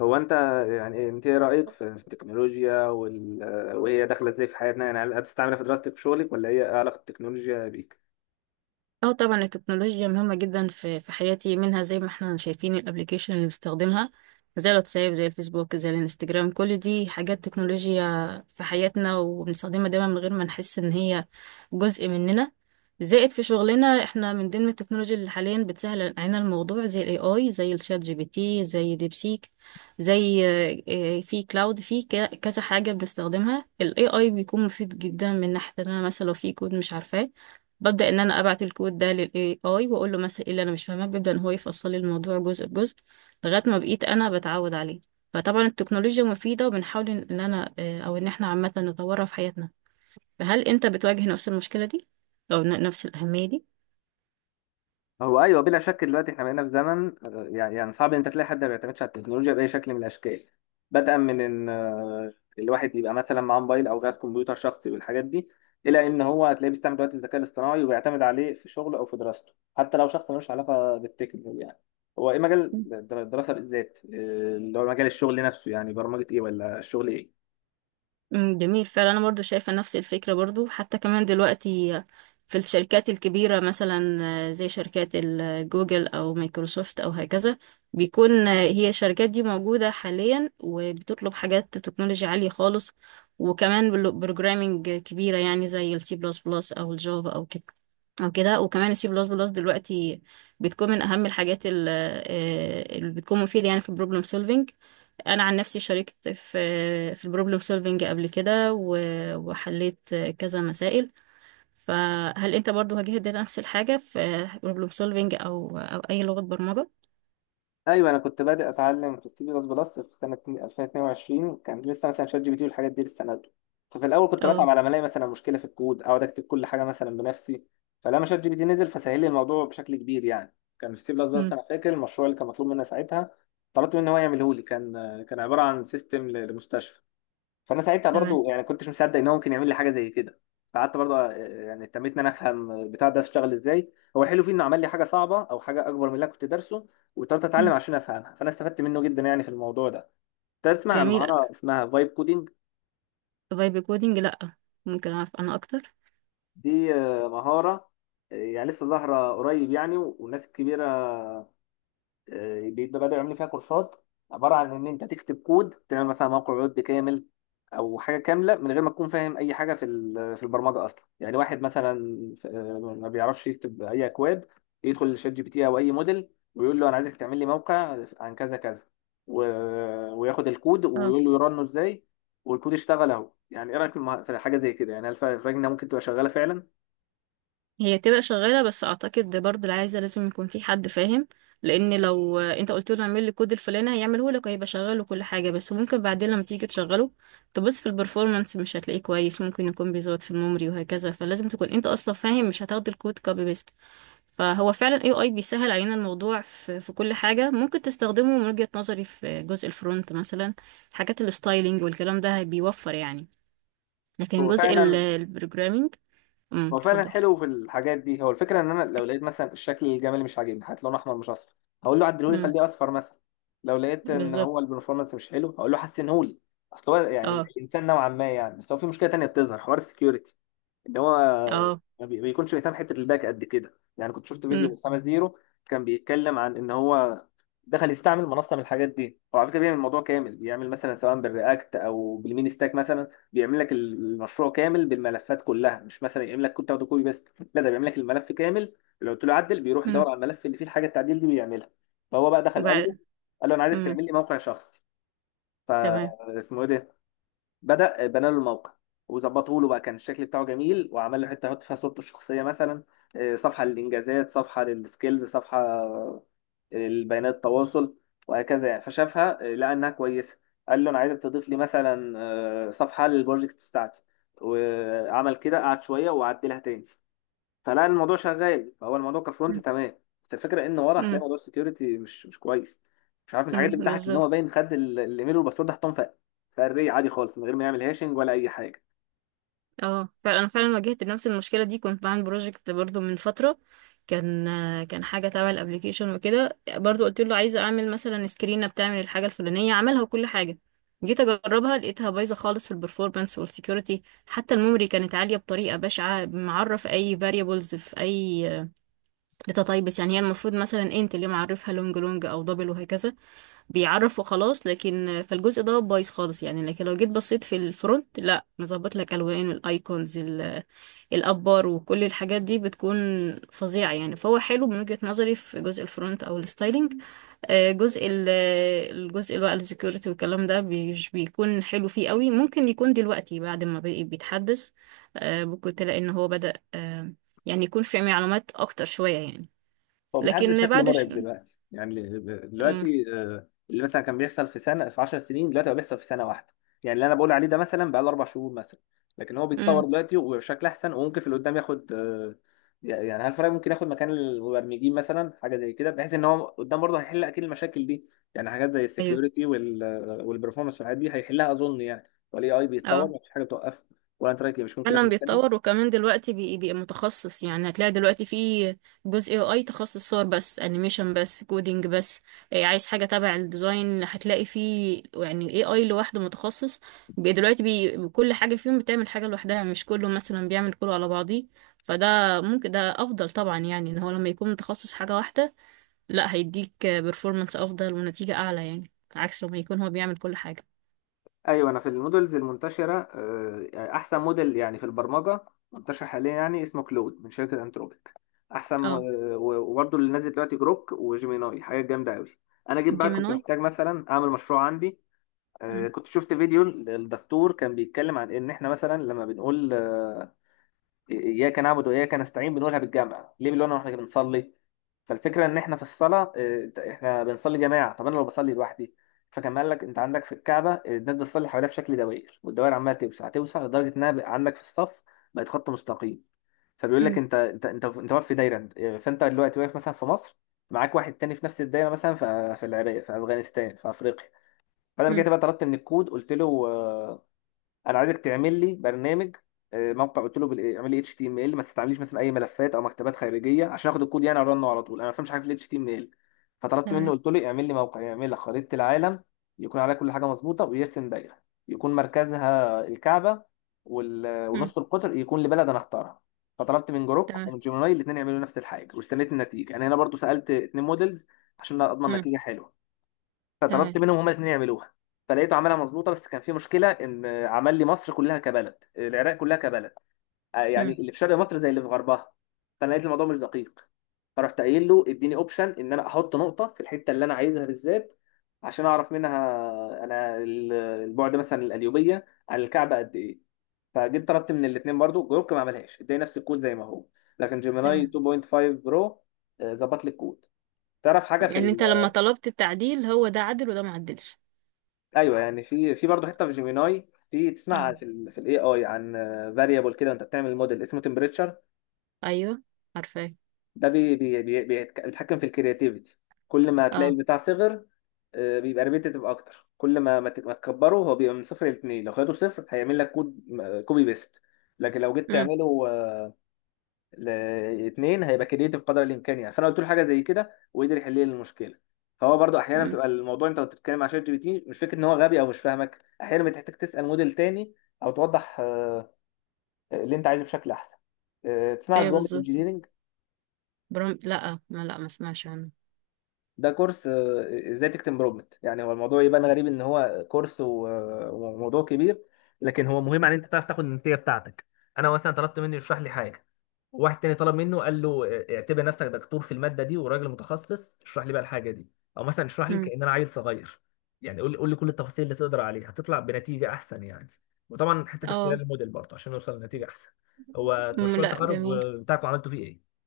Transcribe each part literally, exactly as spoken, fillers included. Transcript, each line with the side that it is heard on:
left: هو انت يعني انت ايه رايك في في التكنولوجيا وال... وهي داخله ازاي في حياتنا؟ يعني هل بتستعملها في دراستك وشغلك، ولا هي إيه علاقه التكنولوجيا بيك؟
right: اه، طبعا التكنولوجيا مهمة جدا في في حياتي. منها زي ما احنا شايفين الابليكيشن اللي بستخدمها زي الواتساب، زي الفيسبوك، زي الانستجرام. كل دي حاجات تكنولوجيا في حياتنا وبنستخدمها دايما من غير ما نحس ان هي جزء مننا. زائد في شغلنا احنا من ضمن التكنولوجيا اللي حاليا بتسهل علينا الموضوع زي الاي اي، زي الشات جي بي تي، زي ديبسيك، زي آه، آه، في كلاود، في ك- كذا حاجة بنستخدمها. الاي اي بيكون مفيد جدا من ناحية ان انا مثلا لو في كود مش عارفاه، ببدأ ان انا ابعت الكود ده للاي اي واقول له مثلا ايه اللي انا مش فاهماه. بيبدأ ان هو يفصل لي الموضوع جزء بجزء لغاية ما بقيت انا بتعود عليه. فطبعا التكنولوجيا مفيدة وبنحاول ان إن انا آه، او ان احنا عامة نطورها في حياتنا. فهل انت بتواجه نفس المشكلة دي او ن- نفس الأهمية دي؟
left: هو ايوه، بلا شك دلوقتي احنا بقينا في زمن آه، يعني يعني صعب ان انت تلاقي حد ما بيعتمدش على التكنولوجيا باي شكل من الاشكال. بدءا من ان آه، الواحد يبقى مثلا معاه موبايل او جهاز كمبيوتر شخصي والحاجات دي، الى ان هو هتلاقيه بيستعمل دلوقتي الذكاء الاصطناعي وبيعتمد عليه في شغله او في دراسته، حتى لو شخص ملوش علاقه بالتكنولوجيا. يعني هو ايه مجال الدراسه بالذات، آه، اللي هو مجال الشغل نفسه؟ يعني برمجه ايه، ولا الشغل ايه؟
right: امم، جميل فعلا. انا برضو شايفه نفس الفكره برضو. حتى كمان دلوقتي في الشركات الكبيره مثلا، آه، زي شركات ال- آه، جوجل او مايكروسوفت او هكذا. بيكون آه، هي الشركات دي موجوده حاليا وبتطلب حاجات تكنولوجيا عاليه خالص. وكمان بروجرامينج كبيره يعني زي السي بلس بلس او الجافا او كده، او كده. وكمان السي بلس بلس دلوقتي بتكون من اهم الحاجات ال- آه، اللي بتكون مفيده يعني في البروبلم سولفينج. انا عن نفسي شاركت في في البروبلم سولفينج قبل كده و- وحليت كذا مسائل. فهل انت برضو واجهت نفس الحاجه في بروبلم سولفينج او او اي لغه برمجه؟
left: ايوه، انا كنت بادئ اتعلم في السي بلس بلس في سنه ألفين واثنين وعشرين. كان لسه مثلا شات جي بي تي والحاجات دي لسه نازله. ففي الاول كنت بتعب
right: اه.
left: على ما الاقي مثلا مشكله في الكود، اقعد اكتب كل حاجه مثلا بنفسي. فلما شات جي بي تي نزل، فسهل لي الموضوع بشكل كبير يعني. كان في السي بلس بلس
right: مم،
left: انا فاكر المشروع اللي كان مطلوب مني ساعتها، طلبت منه هو يعمله لي. كان كان عباره عن سيستم لمستشفى. فانا ساعتها
right: تمام.
left: برضو يعني كنتش مصدق ان هو ممكن يعمل لي حاجه زي كده. فقعدت برضو آه، يعني اهتميت ان انا افهم البتاع ده اشتغل ازاي. هو الحلو فيه انه عمل لي حاجه صعبه، او حاجه اكبر من اللي أنا كنت دارسه، واضطريت اتعلم
right: مم،
left: عشان افهمها. فانا استفدت منه جدا يعني في الموضوع ده. تسمع عن
right: جميل.
left: مهاره اسمها فايب كودينج؟
right: طب بايب كودينج لا، ممكن اعرف انا اكتر؟
left: دي آه، مهاره آه، يعني لسه ظاهره قريب يعني، والناس الكبيره آه، بيبقى بدأوا يعملوا فيها كورسات. عبارة عن إن أنت تكتب كود تعمل مثلا موقع ويب كامل، أو حاجة كاملة، من غير ما تكون فاهم أي حاجة في ال- في البرمجة أصلا. يعني واحد مثلا آه، ما بيعرفش يكتب أي أكواد، يدخل لشات جي بي تي أو أي موديل ويقول له أنا عايزك تعمل لي موقع عن كذا كذا و... وياخد الكود ويقول له يرنه إزاي، والكود اشتغل أهو. يعني إيه رأيك في الم- في حاجة زي كده؟ يعني هل فا- فاكر إنها ممكن تبقى شغالة فعلا؟
right: هي تبقى شغالة بس أعتقد برضه اللي عايزة لازم يكون في حد فاهم. لأن لو أنت قلت له اعمل لي كود الفلاني هيعمله لك، هيبقى شغال وكل حاجة، بس ممكن بعدين لما تيجي تشغله تبص في البرفورمانس مش هتلاقيه كويس. ممكن يكون بيزود في الميموري وهكذا. فلازم تكون أنت أصلا فاهم، مش هتاخد الكود كوبي بيست. فهو فعلا اي اي بيسهل علينا الموضوع في, في كل حاجة. ممكن تستخدمه من وجهة نظري في جزء الفرونت مثلا، حاجات الستايلينج والكلام ده، بيوفر يعني. لكن
left: هو
right: جزء
left: فعلا،
right: البروجرامينج. امم،
left: هو فعلا
right: اتفضل.
left: حلو في الحاجات دي. هو الفكره ان انا لو لقيت مثلا الشكل الجمالي مش عاجبني، هات لون احمر مش اصفر، هقول له عدلهولي
right: امم،
left: خليه اصفر مثلا. لو لقيت ان
right: بالظبط.
left: هو البرفورمانس مش حلو، هقول له حسنهولي. اصل هو يعني
right: اه.
left: الانسان نوعا ما يعني. بس هو في مشكله تانيه بتظهر، حوار السكيورتي. ان هو
right: اه.
left: ما بي- بيكونش بيهتم حته الباك قد كده يعني. كنت شفت فيديو
right: امم.
left: اسامه زيرو، كان بيتكلم عن ان هو دخل يستعمل منصه من الحاجات دي. هو على فكره بيعمل الموضوع كامل، بيعمل مثلا سواء بالرياكت او بالمين ستاك، مثلا بيعمل لك المشروع كامل بالملفات كلها، مش مثلا يعمل لك كود تاخده كوبي بس، لا ده بيعمل لك الملف كامل. لو قلت له عدل، بيروح يدور
right: امم.
left: على الملف اللي فيه الحاجه التعديل دي ويعملها. فهو بقى دخل قال له،
right: وبعد.
left: قال له انا عايزك
right: امم.
left: تعمل لي موقع شخصي،
right: تمام.
left: فاسمه ايه ده. بدأ بنى له الموقع وظبطوا له بقى، كان الشكل بتاعه جميل. وعمل له حته يحط فيها صورته الشخصيه مثلا، آه، صفحه للانجازات، صفحه للسكيلز، صفحه آه، لبيانات التواصل، وهكذا يعني. فشافها آه، لقى انها كويسه. قال له انا عايزك تضيف لي مثلا آه، صفحه للبروجكت بتاعتي، وعمل كده. قعد شويه وعدلها تاني. فلا الموضوع شغال، فهو الموضوع كفرونت
right: امم.
left: تمام. بس الفكره ان ورا هتلاقي
right: امم.
left: موضوع السكيورتي مش مش كويس. مش عارف الحاجات
right: أمم،
left: اللي بتاعك، ان
right: بالظبط.
left: هو باين خد ال- الايميل والباسورد حطهم في في الري عادي خالص، من غير ما يعمل هاشنج ولا اي حاجه.
right: اه فعلا، انا فعلا واجهت نفس المشكله دي. كنت بعمل بروجكت برضو من فتره، كان كان حاجه تبع الابليكيشن وكده. برضو قلت له عايزه اعمل مثلا سكرينه بتعمل الحاجه الفلانيه، عملها وكل حاجه. جيت اجربها لقيتها بايظه خالص في البرفورمانس والسكيورتي. حتى الميموري كانت عاليه بطريقه بشعه. معرف اي فاريبلز في اي داتا تايبس، يعني هي المفروض مثلا انت اللي معرفها لونج لونج او دبل وهكذا. بيعرف وخلاص. لكن فالجزء ده بايظ خالص يعني. لكن لو جيت بصيت في الفرونت لا، مظبط لك الوان الايكونز ال- الابار وكل الحاجات دي بتكون فظيعه يعني. فهو حلو من وجهه نظري في جزء الفرونت او الستايلينج. آه، جزء ال- الجزء اللي هو السكيورتي والكلام ده مش بيكون حلو فيه قوي. ممكن يكون دلوقتي بعد ما بقى بيتحدث، آه، ممكن تلاقي ان هو بدأ آه، يعني يكون في معلومات اكتر شويه يعني.
left: هو بيتعدل
right: لكن
left: بشكل
right: بعد ش...
left: مرعب دلوقتي يعني.
right: مم.
left: دلوقتي آه، اللي مثلا كان بيحصل في سنه، في 10 سنين، دلوقتي بقى بيحصل في سنه واحده. يعني اللي انا بقول عليه ده مثلا بقى له اربع شهور مثلا، لكن هو بيتطور
right: مم.
left: دلوقتي وبشكل احسن. وممكن في اللي قدام ياخد آه، يعني هل فرق، ممكن ياخد مكان المبرمجين مثلا حاجه زي كده؟ بحيث ان هو قدام برضه هيحل اكيد المشاكل دي. يعني حاجات زي
right: ايوه.
left: السكيورتي والبرفورمانس والحاجات دي هيحلها اظن يعني، والاي اي بيتطور
right: أه.
left: مفيش حاجه بتوقفه. ولا انت رايك إيه؟ مش ممكن
right: فعلا
left: ياخد مكانه؟
right: بيتطور. وكمان دلوقتي بي- بيبقى متخصص. يعني هتلاقي دلوقتي في جزء اي اي تخصص صور بس، انيميشن بس، كودينج بس. إيه، عايز حاجه تبع الديزاين هتلاقي فيه يعني اي اي لوحده متخصص. بي- دلوقتي بي كل حاجه فيهم بتعمل حاجه لوحدها، مش كله مثلا بيعمل كله على بعضيه. فده ممكن ده افضل طبعا يعني. ان هو لما يكون متخصص حاجه واحده لا، هيديك بيرفورمانس افضل ونتيجه اعلى، يعني عكس لما يكون هو بيعمل كل حاجه.
left: ايوه. انا في المودلز المنتشره آه، يعني احسن موديل يعني في البرمجه منتشر حاليا، يعني اسمه كلود من شركه انتروبيك. احسن م-
right: اه.
left: آه، و- وبرضه اللي نازل دلوقتي جروك وجيميناي، حاجات جامده قوي. انا جيت بقى كنت
right: جيميناي.
left: محتاج مثلا اعمل مشروع عندي. آه،
right: مم.
left: كنت شفت فيديو للدكتور كان بيتكلم عن ان احنا مثلا لما بنقول آه، اياك نعبد واياك نستعين، بنقولها بالجامع ليه؟ بنقولها واحنا بنصلي. فالفكره ان احنا في الصلاه آه، احنا بنصلي جماعه. طب انا لو بصلي لوحدي؟ فكان قال لك انت عندك في الكعبه آه، الناس بتصلي حواليها في شكل دوائر، والدوائر عماله توسع توسع لدرجه انها بقى عندك في الصف بقت خط مستقيم. فبيقول لك
right: مم.
left: انت، انت، انت، انت واقف في دايره. آه، فانت دلوقتي واقف مثلا في مصر، معاك واحد تاني في نفس الدايره مثلا في في العراق، في افغانستان، في افريقيا. فانا
right: مم.
left: جيت بقى طلبت من الكود، قلت له آه، انا عايزك تعمل لي برنامج آه، موقع. قلت له بال- إيه، اعمل لي اتش تي ام ال، ما تستعمليش مثلا اي ملفات او مكتبات خارجيه، عشان اخد الكود يعني ارنه على طول. انا ما بفهمش حاجه في الاتش تي ام ال. فطلبت منه،
right: تمام.
left: قلت له اعمل لي موقع يعمل لك خريطه العالم، يكون عليها كل حاجه مظبوطه، ويرسم دايره يكون مركزها الكعبه، وال-
right: مم.
left: ونص القطر يكون لبلد انا اختارها. فطلبت من جروك
right: تمام.
left: ومن جيميناي الاثنين يعملوا نفس الحاجه واستنيت النتيجه. يعني انا برضو سالت اتنين موديلز عشان اضمن
right: امم.
left: نتيجه حلوه. فطلبت
right: تمام.
left: منهم هما الاثنين يعملوها. فلقيته عملها مظبوطه، بس كان في مشكله ان عمل لي مصر كلها كبلد، العراق كلها كبلد. آه، يعني
right: امم.
left: اللي في شرق مصر زي اللي في غربها. فانا لقيت الموضوع مش دقيق. فرحت قايل له اديني اوبشن ان انا احط نقطه في الحته اللي انا عايزها بالذات، عشان اعرف منها انا ال- البعد مثلا القليوبيه عن الكعبه قد ايه. فجيت طلبت من الاثنين برضو، جروك ما عملهاش، اداني نفس الكود زي ما هو. لكن جيميناي
right: تمام.
left: اتنين فاصلة خمسة برو آه، ظبط لي الكود. تعرف حاجه في؟
right: يعني انت لما طلبت التعديل هو ده عدل وده ما عدلش؟
left: ايوه يعني في في برضه حته في جيميناي، في تسمع
right: اه.
left: في ال في الاي اي عن فاريبل كده انت بتعمل موديل اسمه تمبريتشر.
right: ايوه، عارفاه.
left: ده بي بي بي بيتك- بيتحكم في الكرياتيفيتي. كل ما هتلاقي
right: اه.
left: البتاع صغر آه، بيبقى ريبيتيتيف اكتر. كل ما ما ت- ما تكبره هو بيبقى. من صفر لاتنين، لو خدته صفر هيعمل لك كود كوبي بيست. لكن لو جيت
right: امم.
left: تعمله آه، لاثنين هيبقى كرييتيف قدر الامكان يعني. فانا قلت له حاجه زي كده وقدر يحل لي المشكله. فهو برضو احيانا
right: امم.
left: بتبقى الموضوع انت بتتكلم مع شات جي بي تي، مش فكره ان هو غبي او مش فاهمك، احيانا بتحتاج تسال موديل تاني او توضح آه، اللي انت عايزه بشكل احسن. آه، تسمع
right: ايوه،
left: البرومبت
right: بالظبط.
left: انجينيرنج؟
right: برام لا، ما لا، ما اسمعش عنه.
left: ده كورس آه، ازاي تكتب برومبت. يعني هو الموضوع يبان غريب ان هو كورس و- وموضوع كبير، لكن هو مهم على ان انت تعرف تاخد النتيجه بتاعتك. انا مثلا طلبت منه يشرح لي حاجه، واحد تاني طلب منه قال له اه، اعتبر نفسك دكتور في الماده دي وراجل متخصص اشرح لي بقى الحاجه دي، او مثلا اشرح لي
right: امم.
left: كأن انا عيل صغير. يعني قول لي قول لي كل التفاصيل اللي تقدر عليها، هتطلع بنتيجه احسن يعني. وطبعا حته اختيار
right: اه.
left: الموديل برضه عشان نوصل لنتيجه احسن. هو
right: أمم،
left: مشروع
right: لا
left: التخرج
right: جميل.
left: بتاعكم عملتوا فيه ايه؟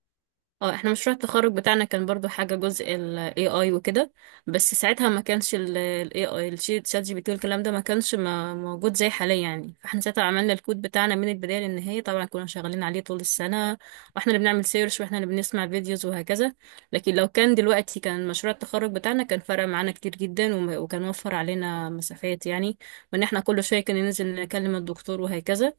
right: اه احنا مشروع التخرج بتاعنا كان برضو حاجة جزء ال A I وكده. بس ساعتها ما كانش ال ال ايه آي، الشات شات جي بي تي والكلام ده، ما كانش ما موجود زي حاليا يعني. فاحنا ساعتها عملنا الكود بتاعنا من البداية للنهاية. طبعا كنا شغالين عليه طول السنة واحنا اللي بنعمل سيرش واحنا اللي بنسمع فيديوز وهكذا. لكن لو كان دلوقتي كان مشروع التخرج بتاعنا، كان فرق معانا كتير جدا وم- وكان وفر علينا مسافات يعني، وان احنا كل شوية كنا ننزل نكلم الدكتور وهكذا.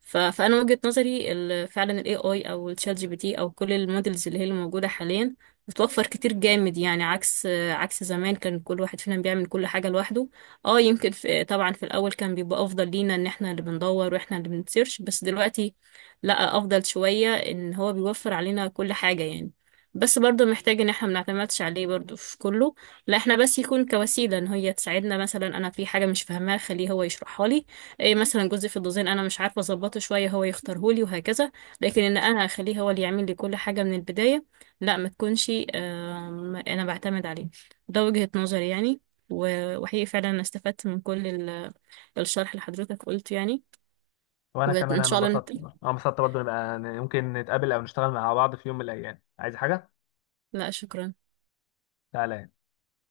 right: ف- فانا وجهة نظري ال- فعلا الاي اي او الشات جي بي تي او كل المودلز اللي هي اللي موجوده حاليا بتوفر كتير جامد يعني. عكس عكس زمان كان كل واحد فينا بيعمل كل حاجه لوحده. اه، يمكن في طبعا في الاول كان بيبقى افضل لينا ان احنا اللي بندور واحنا اللي بنسيرش، بس دلوقتي لا، افضل شويه ان هو بيوفر علينا كل حاجه يعني. بس برضه محتاج ان احنا ما نعتمدش عليه برضه في كله. لا احنا بس يكون كوسيله ان هي تساعدنا. مثلا انا في حاجه مش فاهماها خليه هو يشرحها لي. ايه مثلا، جزء في الديزاين انا مش عارفه اظبطه شويه هو يختارهولي وهكذا. لكن ان انا اخليه هو اللي يعمل لي كل حاجه من البدايه لا، ما تكونش، آم، انا بعتمد عليه. ده وجهه نظري يعني. و- وحقيقي فعلا انا استفدت من كل ال- الشرح اللي حضرتك قلته يعني.
left: وانا كمان،
right: وان
left: انا
right: شاء الله نت...
left: انبسطت برضه انا انبسطت برضه نبقى ممكن نتقابل او نشتغل مع بعض في يوم من الايام، عايز حاجه
right: لا شكرا.
left: تعالى.